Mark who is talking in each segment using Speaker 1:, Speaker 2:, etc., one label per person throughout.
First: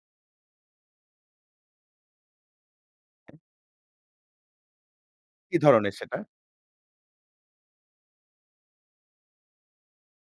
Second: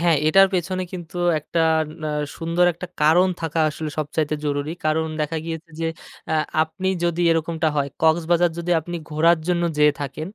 Speaker 1: হ্যাঁ, এটার পেছনে কিন্তু একটা না সুন্দর একটা কারণ থাকা আসলে সবচাইতে জরুরি। কারণ দেখা
Speaker 2: কি
Speaker 1: গিয়েছে যে,
Speaker 2: ধরনের সেটা?
Speaker 1: আ আপনি যদি এরকমটা হয়, কক্সবাজার যদি আপনি ঘোরার জন্য যেয়ে থাকেন,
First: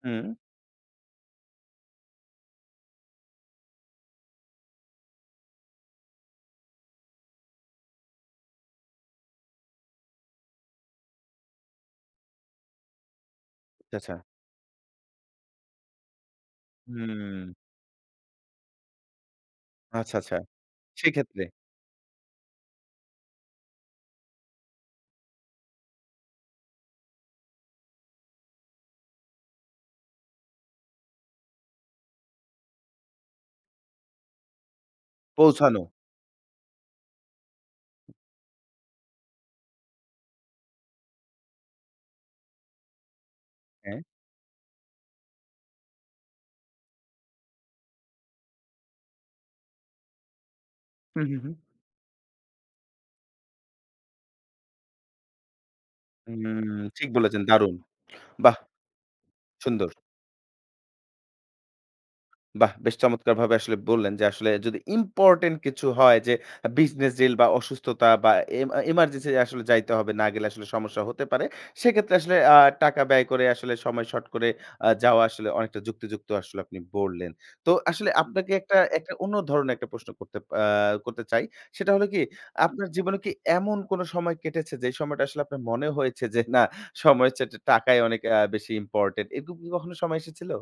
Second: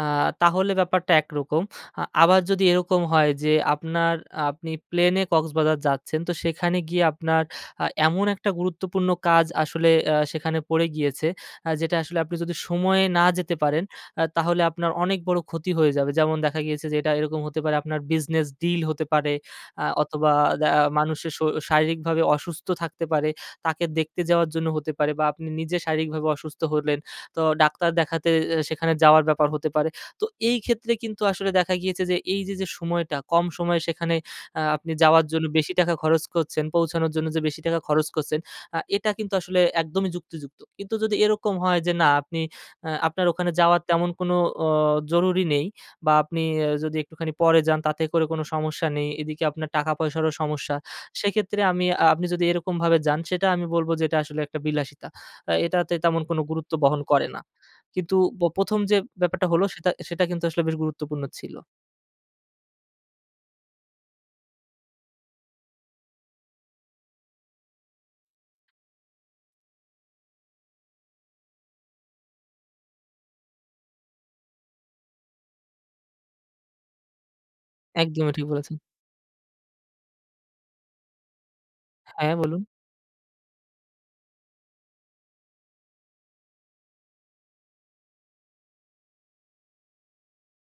Speaker 1: আ
Speaker 2: হুম।
Speaker 1: তাহলে ব্যাপারটা একরকম। আ আবার যদি এরকম হয় যে, আপনার আপনি প্লেনে কক্সবাজার যাচ্ছেন, তো সেখানে গিয়ে আপনার আ এমন একটা গুরুত্বপূর্ণ কাজ আসলে আ সেখানে পড়ে গিয়েছে আ যেটা আসলে আপনি যদি সময়ে না যেতে পারেন,
Speaker 2: আচ আচ্ছা।
Speaker 1: আ তাহলে আপনার অনেক বড় ক্ষতি হয়ে যাবে। যেমন দেখা গিয়েছে যে, এটা এরকম
Speaker 2: হুম,
Speaker 1: হতে পারে আপনার business deal হতে পারে আ
Speaker 2: আচ্ছা,
Speaker 1: অথবা
Speaker 2: আচ্ছা,
Speaker 1: দা মানুষের শ
Speaker 2: সেক্ষেত্রে
Speaker 1: শারীরিকভাবে অসুস্থ থাকতে পারে। তাকে দেখতে যাওয়ার জন্য হতে পারে বা আপনি নিজে শারীরিকভাবে অসুস্থ হলেন। তো ডাক্তার দেখাতে এ সেখানে যাওয়ার ব্যাপার হতে পারে। তো এইক্ষেত্রে কিন্তু আসলে দেখা গিয়েছে যে, এইযে যে, সময়টা কম সময়ে সেখানে আ আপনি যাওয়ার জন্য বেশি
Speaker 2: পৌঁছানো।
Speaker 1: টাকা খরচ করছেন, পৌঁছানোর জন্য যে, বেশি টাকা খরচ করছেন, আ এটা কিন্তু আসলে একদমই যুক্তিযুক্ত। কিন্ত্ব এরকম হয় যে, না, আপনি আপনার ওখানে যাওয়ার
Speaker 2: হ্যাঁ।
Speaker 1: তেমন কোনো ওঁ জরুরি নেই। বা আপনি এ যদি একটুখানি পরে যান, তাতে করে কোন সমস্যা নেই। এদিকে আপনার টাকা পয়সারও সমস্যা।
Speaker 2: হুম, হুম, হুম।
Speaker 1: সেক্ষেত্রে আমি আ আপনি যদি এরকম ভাবে যান, সেটা আমি বলবো যে, এটা আসলে একটা বিলাসিতা। আ এটাতে তেমন কোন
Speaker 2: হুম,
Speaker 1: গুরুত্ব বহন
Speaker 2: ঠিক
Speaker 1: করে না।
Speaker 2: বলেছেন, দারুন।
Speaker 1: কিন্তু ব
Speaker 2: বাহ!
Speaker 1: ১ম যে, ব্যাপারটা হলো,
Speaker 2: সুন্দর।
Speaker 1: সেটা আ সেটা কিন্তু আসলে বেশ গুরুত্বপূর্ণ ছিল।
Speaker 2: বাহ! বেশ চমৎকারভাবে আসলে বললেন যে, আসলে যদি ইম্পোর্টেন্ট কিছু হয়, যে, আ business deal বা অসুস্থতা বা এমা emergency আসলে যাইতে হবে। না গেলে আসলে সমস্যা হতে পারে। সেক্ষেত্রে আসলে আ টাকা ব্যয় করে আসলে সময় শর্ট করে আ যাওয়া আসলে অনেকটা যুক্তিযুক্ত আসলে আপনি বললেন। তো আসলে
Speaker 1: একদমই ঠিক
Speaker 2: আপনাকে
Speaker 1: বলেছেন।
Speaker 2: একটা একটা অন্য ধরনের একটা প্রশ্ন করতে আ করতে চাই। সেটা হল কি?
Speaker 1: হ্যাঁ, বলুন।
Speaker 2: আপনার জীবনে কি এমন কোন সময় কেটেছে যে, যেই সময়টা আসলে আপনার মনে হয়েছে যে, না, সময়ের চাইতে টাকাই অনেক আ বেশি ইম্পোর্টেন্ট? এরকম কি কখনো সময় এসেছিল?